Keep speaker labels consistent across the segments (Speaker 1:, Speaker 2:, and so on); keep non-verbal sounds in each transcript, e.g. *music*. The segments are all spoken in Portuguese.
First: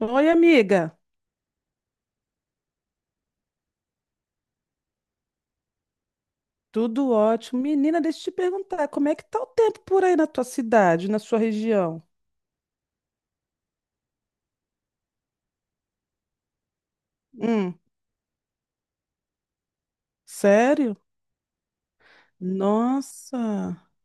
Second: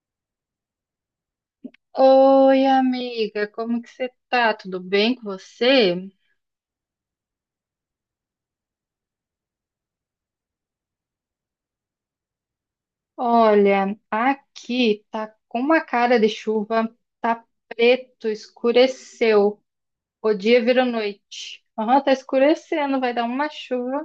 Speaker 1: Oi, amiga.
Speaker 2: Oi, amiga, como que você tá? Tudo bem com você?
Speaker 1: Tudo ótimo. Menina, deixa eu te perguntar, como é que tá o tempo por aí na tua cidade, na sua região?
Speaker 2: Olha, aqui tá com uma cara de chuva, tá
Speaker 1: Hum,
Speaker 2: preto, escureceu. O dia virou
Speaker 1: sério?
Speaker 2: noite. Aham, tá escurecendo, vai dar uma
Speaker 1: Nossa.
Speaker 2: chuva.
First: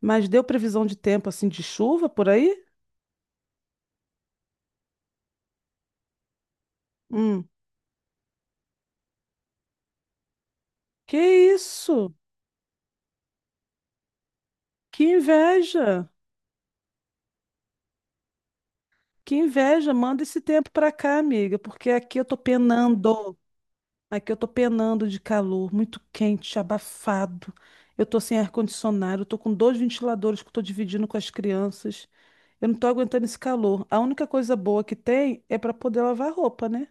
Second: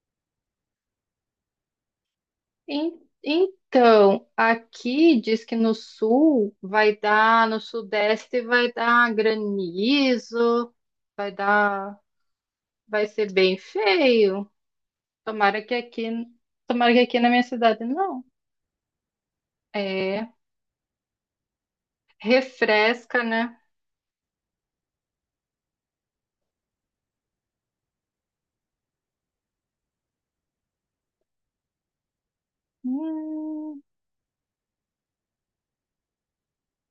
Speaker 1: Mas deu previsão de tempo assim de chuva por aí?
Speaker 2: Então, aqui diz que no sul vai dar,
Speaker 1: Hum,
Speaker 2: no sudeste vai dar granizo, vai
Speaker 1: que
Speaker 2: dar,
Speaker 1: isso?
Speaker 2: vai ser bem feio.
Speaker 1: Que
Speaker 2: Tomara que aqui,
Speaker 1: inveja.
Speaker 2: tomara que aqui na minha cidade não.
Speaker 1: Que inveja. Manda
Speaker 2: É,
Speaker 1: esse tempo pra cá, amiga, porque aqui eu tô
Speaker 2: refresca,
Speaker 1: penando.
Speaker 2: né?
Speaker 1: Aqui eu tô penando de calor, muito quente, abafado. Eu tô sem ar-condicionado, eu tô com dois ventiladores que eu tô dividindo com as crianças. Eu não tô aguentando esse
Speaker 2: Hum,
Speaker 1: calor. A única coisa boa que tem é para poder lavar roupa, né?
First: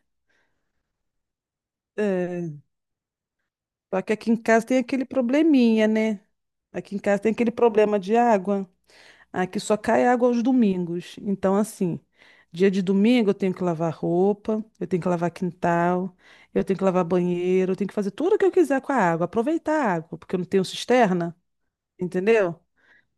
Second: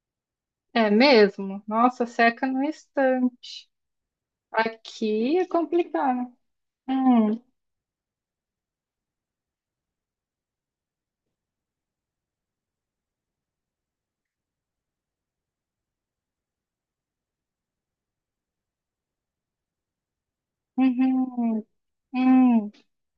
Speaker 2: é mesmo? Nossa, seca
Speaker 1: É,
Speaker 2: no instante.
Speaker 1: só que aqui em casa tem aquele
Speaker 2: Aqui é
Speaker 1: probleminha, né?
Speaker 2: complicado.
Speaker 1: Aqui em casa tem
Speaker 2: Hum,
Speaker 1: aquele problema de água. Aqui só cai água aos domingos. Então, assim, dia de domingo eu tenho que lavar roupa, eu tenho que lavar quintal, eu tenho que lavar banheiro, eu tenho que fazer tudo o que eu quiser com a água, aproveitar a água, porque eu não tenho cisterna,
Speaker 2: uhum,
Speaker 1: entendeu?
Speaker 2: hum,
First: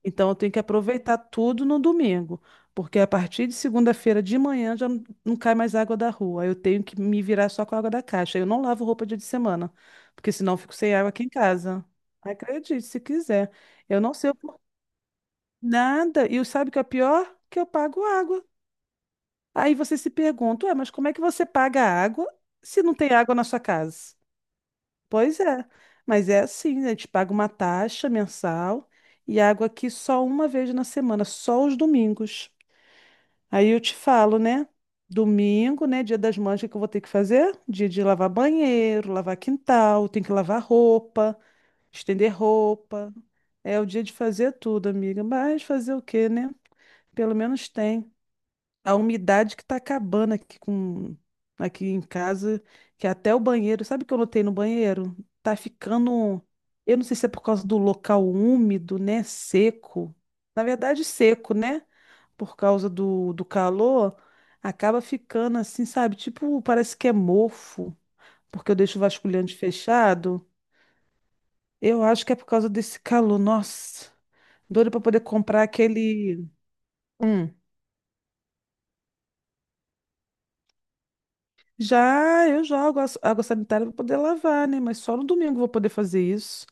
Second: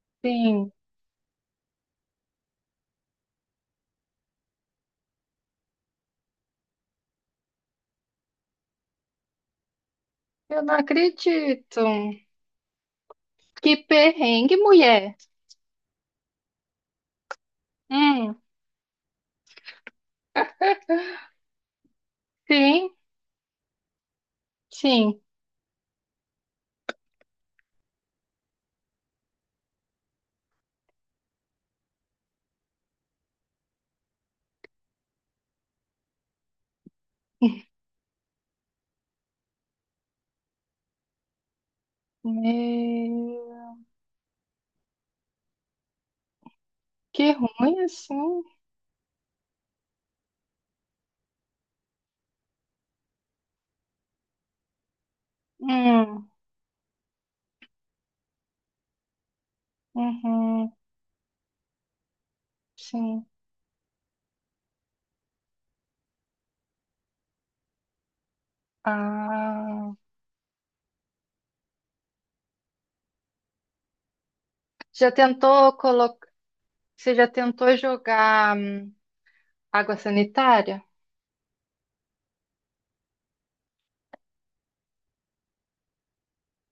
Speaker 1: Então, eu tenho que
Speaker 2: sim.
Speaker 1: aproveitar tudo no domingo, porque a partir de segunda-feira de manhã já não cai mais água da rua. Eu tenho que me virar só com a água da caixa. Eu não lavo roupa dia de semana, porque senão eu
Speaker 2: Eu
Speaker 1: fico
Speaker 2: não
Speaker 1: sem água aqui em
Speaker 2: acredito.
Speaker 1: casa. Acredite, se quiser.
Speaker 2: Que
Speaker 1: Eu não sei.
Speaker 2: perrengue, mulher.
Speaker 1: Nada. E sabe o que é pior? Que eu pago
Speaker 2: Hum,
Speaker 1: água. Aí você se pergunta, ué, mas como é que você paga água se
Speaker 2: sim,
Speaker 1: não tem água na sua casa?
Speaker 2: sim.
Speaker 1: Pois é. Mas é assim, né? A gente paga uma taxa mensal e água aqui só uma vez na semana, só os domingos. Aí eu te falo, né? Domingo, né? Dia das Mães, o que que eu vou ter que fazer? Dia de lavar banheiro, lavar quintal, tem que lavar roupa, estender roupa.
Speaker 2: Meu,
Speaker 1: É o dia de fazer tudo, amiga. Mas fazer o quê, né?
Speaker 2: que
Speaker 1: Pelo menos
Speaker 2: ruim
Speaker 1: tem.
Speaker 2: assim.
Speaker 1: A umidade que tá acabando aqui com aqui em casa, que até o banheiro, sabe o que eu notei no banheiro? Tá
Speaker 2: Hum,
Speaker 1: ficando, eu não sei se é por causa do local úmido, né, seco. Na
Speaker 2: uhum,
Speaker 1: verdade, seco, né? Por causa
Speaker 2: sim.
Speaker 1: do calor, acaba ficando assim, sabe? Tipo, parece que é mofo, porque eu deixo o vasculhante
Speaker 2: Ah,
Speaker 1: fechado. Eu acho que é por causa desse calor. Nossa, doido pra
Speaker 2: já
Speaker 1: poder comprar
Speaker 2: tentou colocar?
Speaker 1: aquele.
Speaker 2: Você já
Speaker 1: Hum.
Speaker 2: tentou jogar água sanitária?
Speaker 1: Já eu jogo água sanitária para poder lavar, né? Mas só no domingo eu vou poder fazer isso.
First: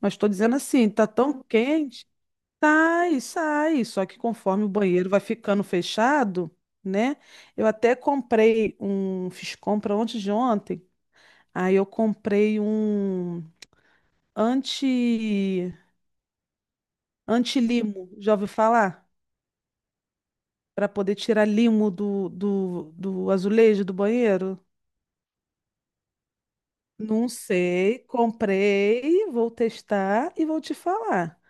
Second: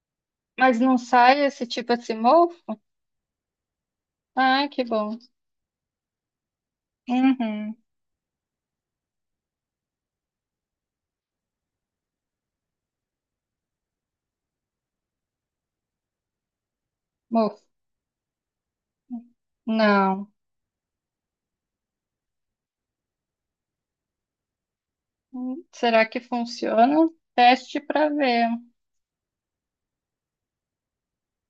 Speaker 1: Mas estou dizendo
Speaker 2: Mas
Speaker 1: assim,
Speaker 2: não
Speaker 1: tá tão
Speaker 2: sai esse tipo
Speaker 1: quente,
Speaker 2: assim, mofo?
Speaker 1: sai, sai. Só que conforme
Speaker 2: Ah,
Speaker 1: o
Speaker 2: que
Speaker 1: banheiro
Speaker 2: bom.
Speaker 1: vai ficando fechado, né? Eu
Speaker 2: Uhum.
Speaker 1: até comprei um, fiz compra ontem de ontem. Aí eu comprei um anti
Speaker 2: Mofo.
Speaker 1: anti-limo, já ouviu falar?
Speaker 2: Não.
Speaker 1: Para poder tirar limo do azulejo do banheiro.
Speaker 2: Será que funciona?
Speaker 1: Não
Speaker 2: Teste
Speaker 1: sei,
Speaker 2: para ver.
Speaker 1: comprei, vou testar e vou te falar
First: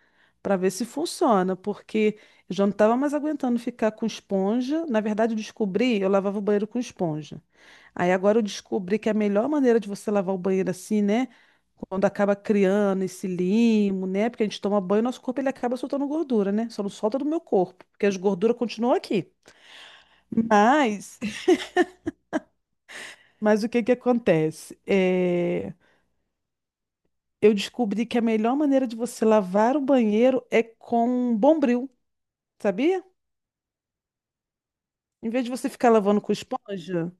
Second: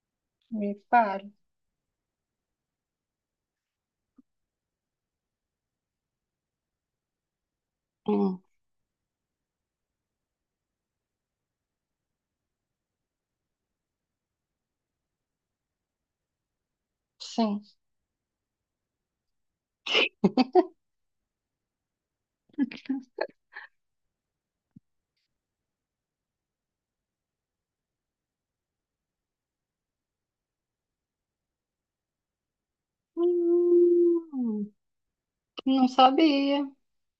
Speaker 1: para ver
Speaker 2: Me
Speaker 1: se
Speaker 2: pare.
Speaker 1: funciona, porque eu já não estava mais aguentando ficar com esponja. Na verdade, eu descobri, eu lavava o banheiro com esponja. Aí agora eu
Speaker 2: Hum,
Speaker 1: descobri que é a melhor maneira de você lavar o banheiro assim, né? Quando acaba criando esse limo, né? Porque a gente toma banho, nosso corpo ele acaba soltando gordura, né? Só não solta do meu
Speaker 2: sim.
Speaker 1: corpo, porque as gorduras continuam aqui. Mas, *laughs* mas o que que acontece? Eu descobri que a melhor maneira de você lavar o banheiro é com bombril, sabia?
Speaker 2: Hum,
Speaker 1: Em vez de você
Speaker 2: não
Speaker 1: ficar lavando com
Speaker 2: sabia.
Speaker 1: esponja,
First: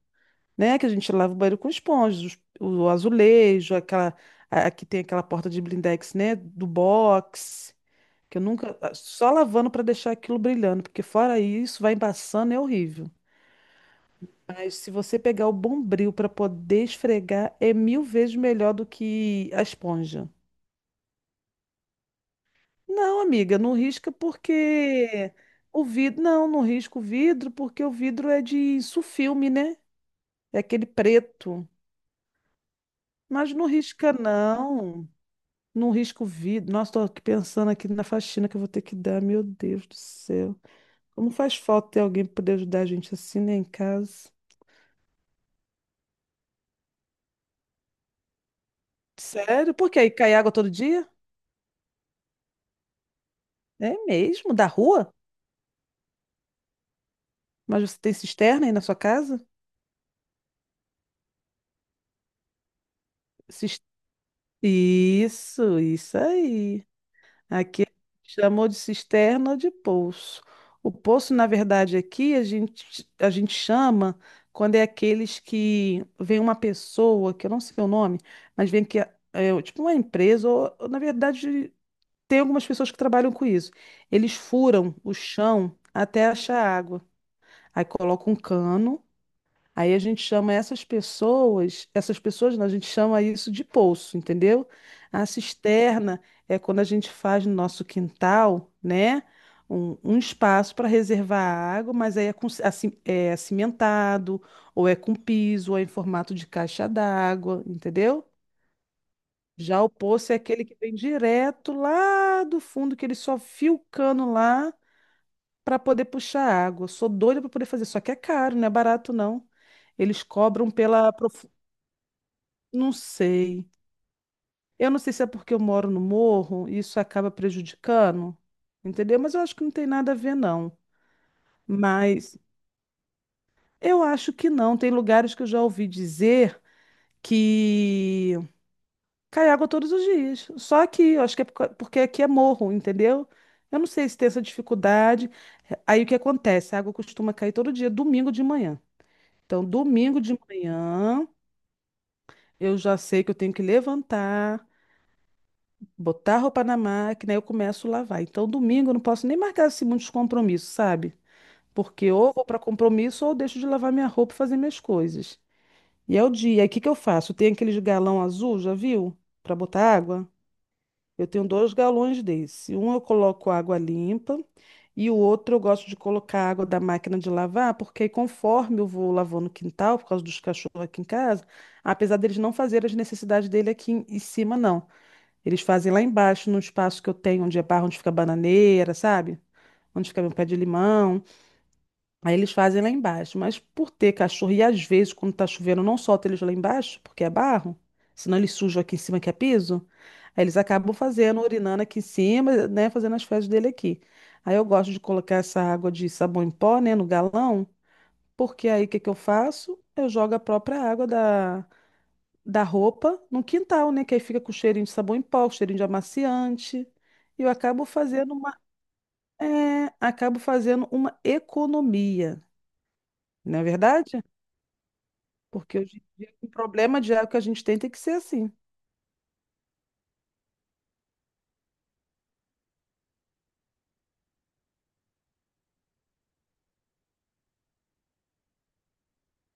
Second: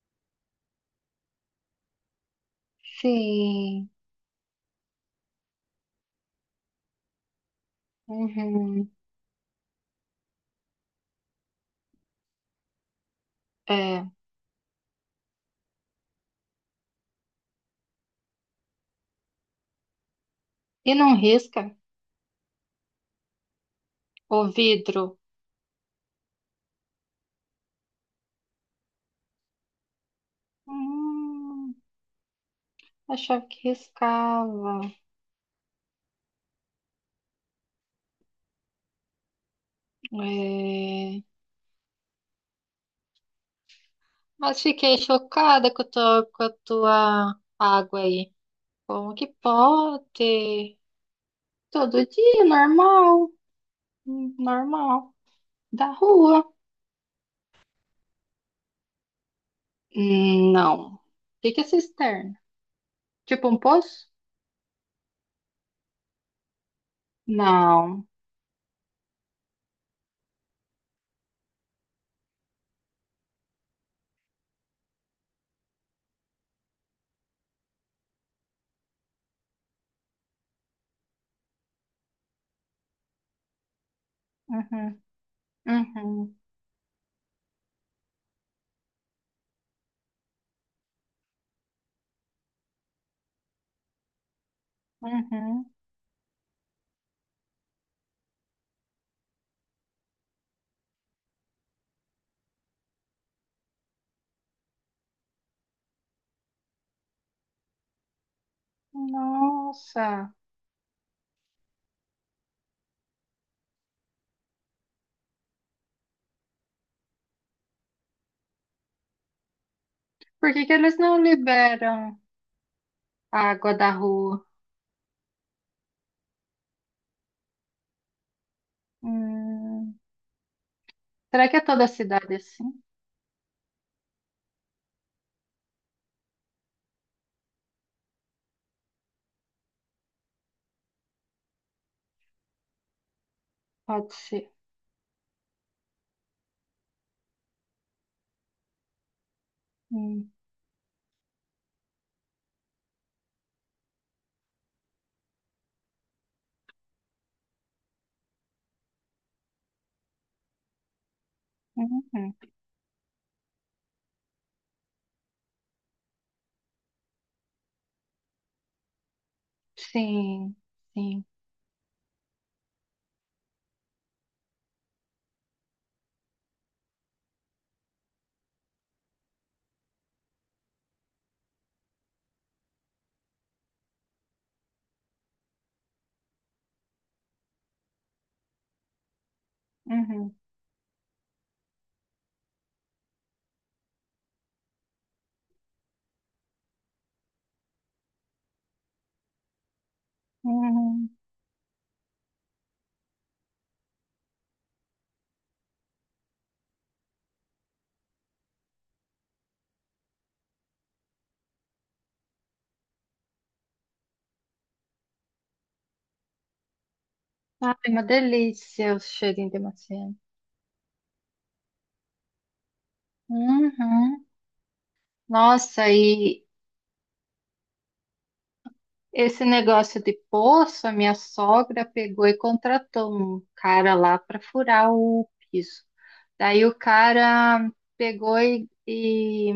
Speaker 1: né? Que a gente lava o banheiro com esponja, o azulejo,
Speaker 2: Sim.
Speaker 1: aquela, aqui tem aquela porta de blindex, né? Do box, que eu nunca,
Speaker 2: Uhum.
Speaker 1: ah, só lavando para deixar aquilo brilhando, porque fora isso, vai embaçando, é horrível.
Speaker 2: É.
Speaker 1: Mas se você pegar o bombril para poder esfregar, é mil vezes melhor do que a esponja.
Speaker 2: E não risca
Speaker 1: Não, amiga, não risca
Speaker 2: o vidro?
Speaker 1: porque o vidro. Não risca o vidro porque o vidro é de sulfilme, né? É aquele preto.
Speaker 2: Hum, achava
Speaker 1: Mas não
Speaker 2: que
Speaker 1: risca,
Speaker 2: riscava.
Speaker 1: não. Não risca o vidro. Nossa, tô aqui pensando aqui na faxina que eu vou ter que dar. Meu Deus do céu.
Speaker 2: É.
Speaker 1: Como faz falta ter alguém para poder ajudar a gente assim, né, em casa?
Speaker 2: Mas fiquei chocada com a tua água aí. Como que
Speaker 1: Sério? Por quê? Aí cai água todo
Speaker 2: pode?
Speaker 1: dia?
Speaker 2: Todo dia, normal.
Speaker 1: É
Speaker 2: Hum,
Speaker 1: mesmo? Da rua?
Speaker 2: normal. Da rua.
Speaker 1: Mas você tem cisterna aí na sua casa?
Speaker 2: Não. O que que é cisterna? Tipo um
Speaker 1: Cis-
Speaker 2: poço?
Speaker 1: Isso, isso aí. Aqui
Speaker 2: Não.
Speaker 1: chamou de cisterna de poço. O poço, na verdade, aqui a gente chama quando é aqueles que vem uma pessoa, que eu não sei o nome, mas vem que é, é tipo uma empresa, ou, na verdade tem algumas pessoas que trabalham com isso. Eles furam
Speaker 2: Uhum,
Speaker 1: o chão até
Speaker 2: uhum,
Speaker 1: achar água. Aí colocam um cano. Aí a gente chama essas pessoas, não, a gente chama isso de poço, entendeu? A
Speaker 2: uhum.
Speaker 1: cisterna é quando a gente faz no nosso quintal, né? Um espaço para reservar a água, mas aí é, com, assim, é cimentado, ou é com piso, ou é em formato de caixa d'água, entendeu? Já o poço
Speaker 2: Nossa.
Speaker 1: é aquele que vem direto lá do fundo, que ele só fia o cano lá para poder puxar água. Eu sou doida para poder fazer, só que é caro, não é barato não. Eles
Speaker 2: Por que
Speaker 1: cobram
Speaker 2: que eles
Speaker 1: pela
Speaker 2: não liberam
Speaker 1: não
Speaker 2: a
Speaker 1: sei.
Speaker 2: água da rua?
Speaker 1: Eu não sei se é porque eu moro no morro e isso acaba prejudicando, entendeu? Mas eu acho que não tem
Speaker 2: Hum,
Speaker 1: nada a ver não.
Speaker 2: será que é toda a cidade
Speaker 1: Mas
Speaker 2: assim?
Speaker 1: eu acho que não. Tem lugares que eu já ouvi dizer que cai água todos os dias. Só aqui, eu acho que é por porque aqui é morro, entendeu? Eu não sei
Speaker 2: Pode
Speaker 1: se tem essa
Speaker 2: ser.
Speaker 1: dificuldade. Aí o que acontece? A água costuma cair todo dia, domingo de manhã. Então, domingo
Speaker 2: Hum,
Speaker 1: de manhã, eu já sei que eu tenho que levantar, botar a roupa na máquina, aí eu começo a lavar. Então, domingo eu não posso nem marcar assim muitos compromissos, sabe? Porque ou
Speaker 2: uhum.
Speaker 1: vou para compromisso ou eu deixo de lavar minha roupa e fazer minhas coisas. E é o dia. Aí o que que eu faço? Tem aqueles galão azul, já viu? Para botar água?
Speaker 2: Sim, sim.
Speaker 1: Eu tenho dois galões desse. Um eu coloco água limpa e o outro eu gosto de colocar água da máquina de lavar, porque aí conforme eu vou lavando o quintal, por causa dos cachorros aqui em casa, apesar deles não fazerem as necessidades dele aqui em cima, não. Eles fazem lá embaixo, no espaço que eu tenho, onde é barro, onde fica a bananeira, sabe? Onde fica meu
Speaker 2: Uhum,
Speaker 1: pé de limão. Aí eles fazem lá embaixo. Mas por ter cachorro, e às vezes, quando tá chovendo, não solta eles lá embaixo, porque é barro, senão eles sujam aqui em cima que é piso. Aí eles acabam
Speaker 2: uhum.
Speaker 1: fazendo, urinando aqui em cima, né? Fazendo as fezes dele aqui. Aí eu gosto de colocar essa água de sabão em pó, né, no galão, porque aí o que que eu faço? Eu jogo a própria água da roupa no quintal, né? Que aí fica com cheirinho de sabão em pó, cheirinho de amaciante. E eu
Speaker 2: Ai,
Speaker 1: acabo
Speaker 2: uma
Speaker 1: fazendo
Speaker 2: delícia o cheirinho de macia.
Speaker 1: acabo fazendo uma economia, não é verdade?
Speaker 2: Uhum.
Speaker 1: Porque
Speaker 2: Nossa,
Speaker 1: hoje em dia,
Speaker 2: e
Speaker 1: o problema de água que a gente tem tem que ser assim.
Speaker 2: esse negócio de poço, a minha sogra pegou e contratou um cara lá para furar o piso. Daí o cara pegou e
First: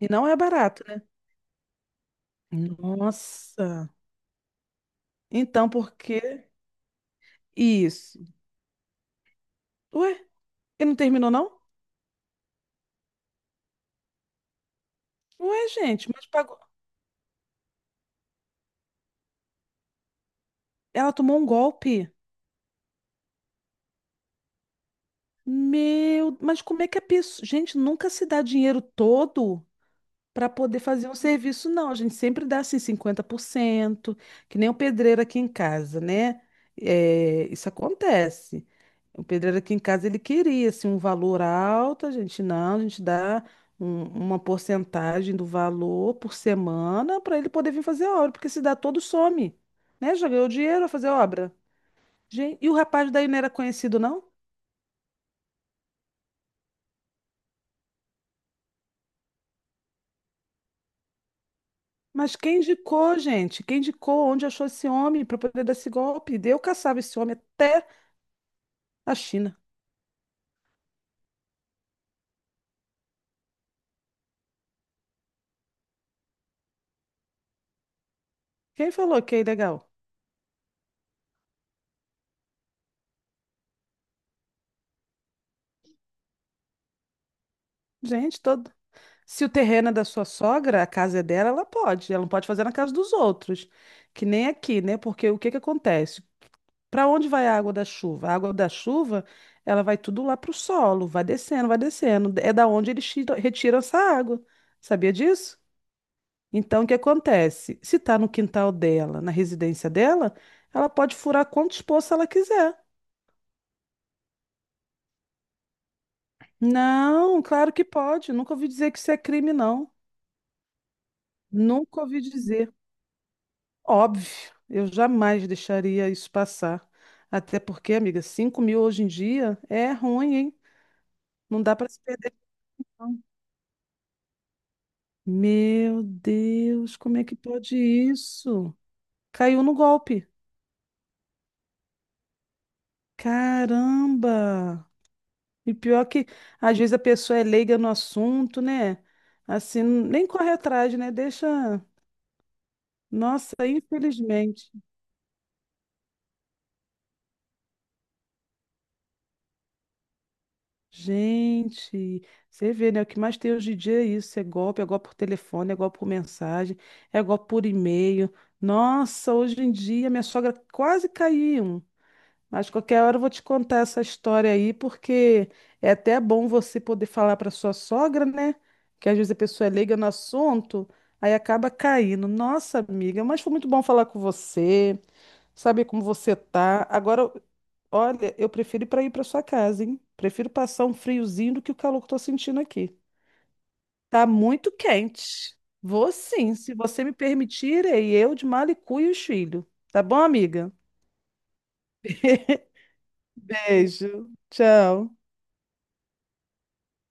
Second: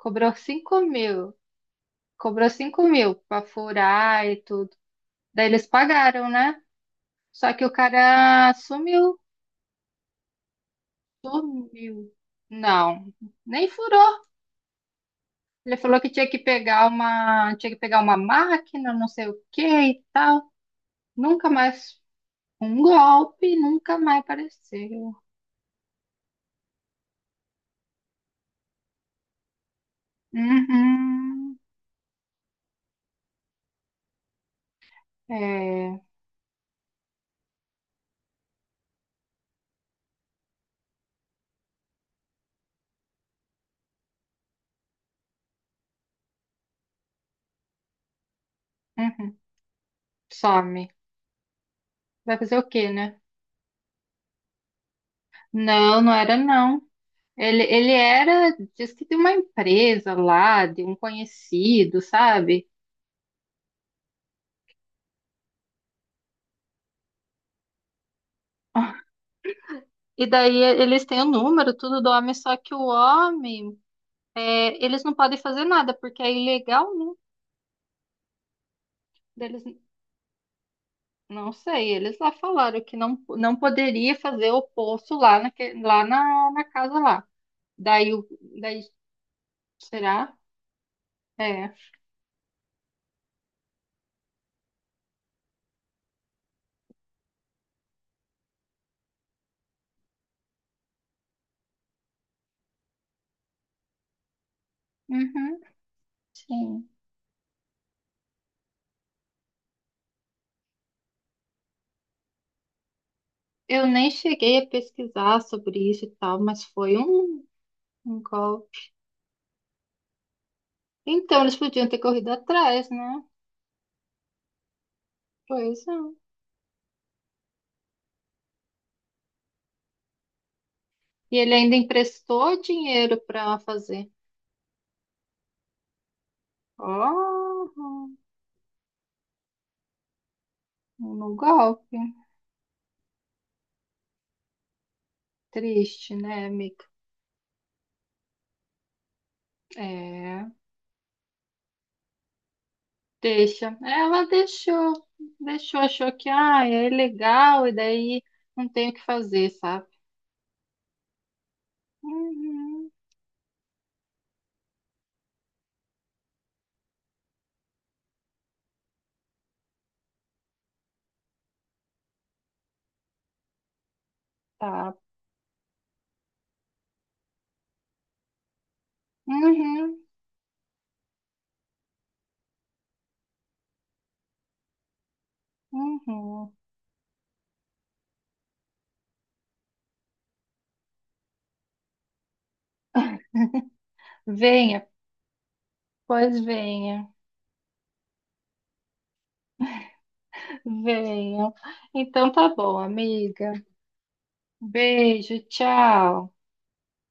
Speaker 1: E não é
Speaker 2: 5
Speaker 1: barato, né?
Speaker 2: mil. Cobrou cinco mil para
Speaker 1: Nossa.
Speaker 2: furar e tudo. Daí eles
Speaker 1: Então, por
Speaker 2: pagaram,
Speaker 1: que
Speaker 2: né? Só que o
Speaker 1: isso?
Speaker 2: cara sumiu.
Speaker 1: Ué, ele não terminou, não?
Speaker 2: Sumiu. Não, nem furou.
Speaker 1: Ué,
Speaker 2: Ele falou
Speaker 1: gente,
Speaker 2: que
Speaker 1: mas
Speaker 2: tinha que
Speaker 1: pagou.
Speaker 2: pegar uma, tinha que pegar uma máquina, não sei o que e tal.
Speaker 1: Ela tomou um
Speaker 2: Nunca mais
Speaker 1: golpe.
Speaker 2: Um golpe e nunca mais apareceu.
Speaker 1: Meu, mas como é que a pessoa. Gente, nunca se dá dinheiro todo para poder fazer um
Speaker 2: Uhum.
Speaker 1: serviço, não. A gente sempre dá assim 50% que nem o pedreiro aqui em
Speaker 2: É.
Speaker 1: casa, né? É, isso acontece. O pedreiro aqui em casa, ele queria, assim, um valor alto, a gente não, a gente dá uma porcentagem do valor por semana para ele poder vir fazer a obra, porque se dá todo,
Speaker 2: Uhum.
Speaker 1: some, né? Já ganhou dinheiro
Speaker 2: Some.
Speaker 1: vai fazer obra.
Speaker 2: Vai
Speaker 1: Gente,
Speaker 2: fazer o
Speaker 1: e o
Speaker 2: quê,
Speaker 1: rapaz
Speaker 2: né?
Speaker 1: daí não era conhecido, não?
Speaker 2: Não, não era não. Ele era, diz que de uma empresa lá, de um conhecido,
Speaker 1: Mas quem
Speaker 2: sabe?
Speaker 1: indicou, gente? Quem indicou onde achou esse homem para poder dar esse golpe? Eu caçava esse homem até a China.
Speaker 2: E daí eles têm o número, tudo do homem, só que o homem, é, eles não podem fazer nada, porque é ilegal, né?
Speaker 1: Quem falou que é
Speaker 2: Eles,
Speaker 1: ilegal?
Speaker 2: não sei, eles lá falaram que não, não poderia fazer o poço lá, na casa lá. Daí,
Speaker 1: Gente,
Speaker 2: daí
Speaker 1: se o terreno é da sua
Speaker 2: será?
Speaker 1: sogra, a casa é dela, ela
Speaker 2: É.
Speaker 1: pode. Ela não pode fazer na casa dos outros, que nem aqui, né? Porque o que que acontece? Para onde vai a água da chuva? A água da chuva, ela vai tudo lá para o solo, vai descendo, vai descendo. É da onde eles retiram essa água. Sabia disso?
Speaker 2: Uhum.
Speaker 1: Então, o
Speaker 2: Sim.
Speaker 1: que acontece? Se está no quintal dela, na residência dela, ela pode furar quantos poços ela quiser.
Speaker 2: Eu nem cheguei a pesquisar sobre isso e tal, mas foi
Speaker 1: Não,
Speaker 2: um,
Speaker 1: claro que
Speaker 2: um
Speaker 1: pode. Nunca ouvi
Speaker 2: golpe.
Speaker 1: dizer que isso é crime, não.
Speaker 2: Então, eles podiam ter
Speaker 1: Nunca ouvi
Speaker 2: corrido
Speaker 1: dizer.
Speaker 2: atrás, né?
Speaker 1: Óbvio, eu jamais
Speaker 2: Pois é.
Speaker 1: deixaria isso passar. Até porque, amiga, 5.000 hoje em dia é ruim, hein?
Speaker 2: E ele
Speaker 1: Não dá
Speaker 2: ainda
Speaker 1: para se perder.
Speaker 2: emprestou dinheiro
Speaker 1: Não.
Speaker 2: para fazer.
Speaker 1: Meu Deus, como é que pode
Speaker 2: Oh,
Speaker 1: isso? Caiu no golpe.
Speaker 2: no golpe.
Speaker 1: Caramba! E pior
Speaker 2: Triste,
Speaker 1: que,
Speaker 2: né,
Speaker 1: às
Speaker 2: amiga?
Speaker 1: vezes, a pessoa é leiga no assunto, né? Assim, nem
Speaker 2: É,
Speaker 1: corre atrás, né? Deixa. Nossa,
Speaker 2: deixa. Ela
Speaker 1: infelizmente.
Speaker 2: deixou, deixou, achou que ah, é legal e daí não tem o que fazer, sabe?
Speaker 1: Gente, você
Speaker 2: Uhum,
Speaker 1: vê, né? O que mais tem hoje em dia é isso. É golpe por telefone, é golpe por mensagem, é golpe por e-mail. Nossa, hoje em dia minha sogra quase caiu em um. Mas qualquer hora eu vou te contar essa história aí,
Speaker 2: tá.
Speaker 1: porque é até bom você poder falar para sua sogra, né? Que às vezes a pessoa é leiga
Speaker 2: Uhum,
Speaker 1: no assunto, aí acaba caindo. Nossa, amiga, mas foi muito bom falar com você, saber como você
Speaker 2: uhum.
Speaker 1: tá. Agora olha, eu prefiro ir para sua casa, hein? Prefiro passar um friozinho do que o calor que eu tô sentindo aqui. Tá muito
Speaker 2: Venha,
Speaker 1: quente. Vou
Speaker 2: pois
Speaker 1: sim, se você
Speaker 2: venha,
Speaker 1: me permitir, irei eu de mala e cuia e os filhos. Tá bom, amiga?
Speaker 2: venha. Então tá bom, amiga.
Speaker 1: Beijo. Tchau.
Speaker 2: Beijo, tchau.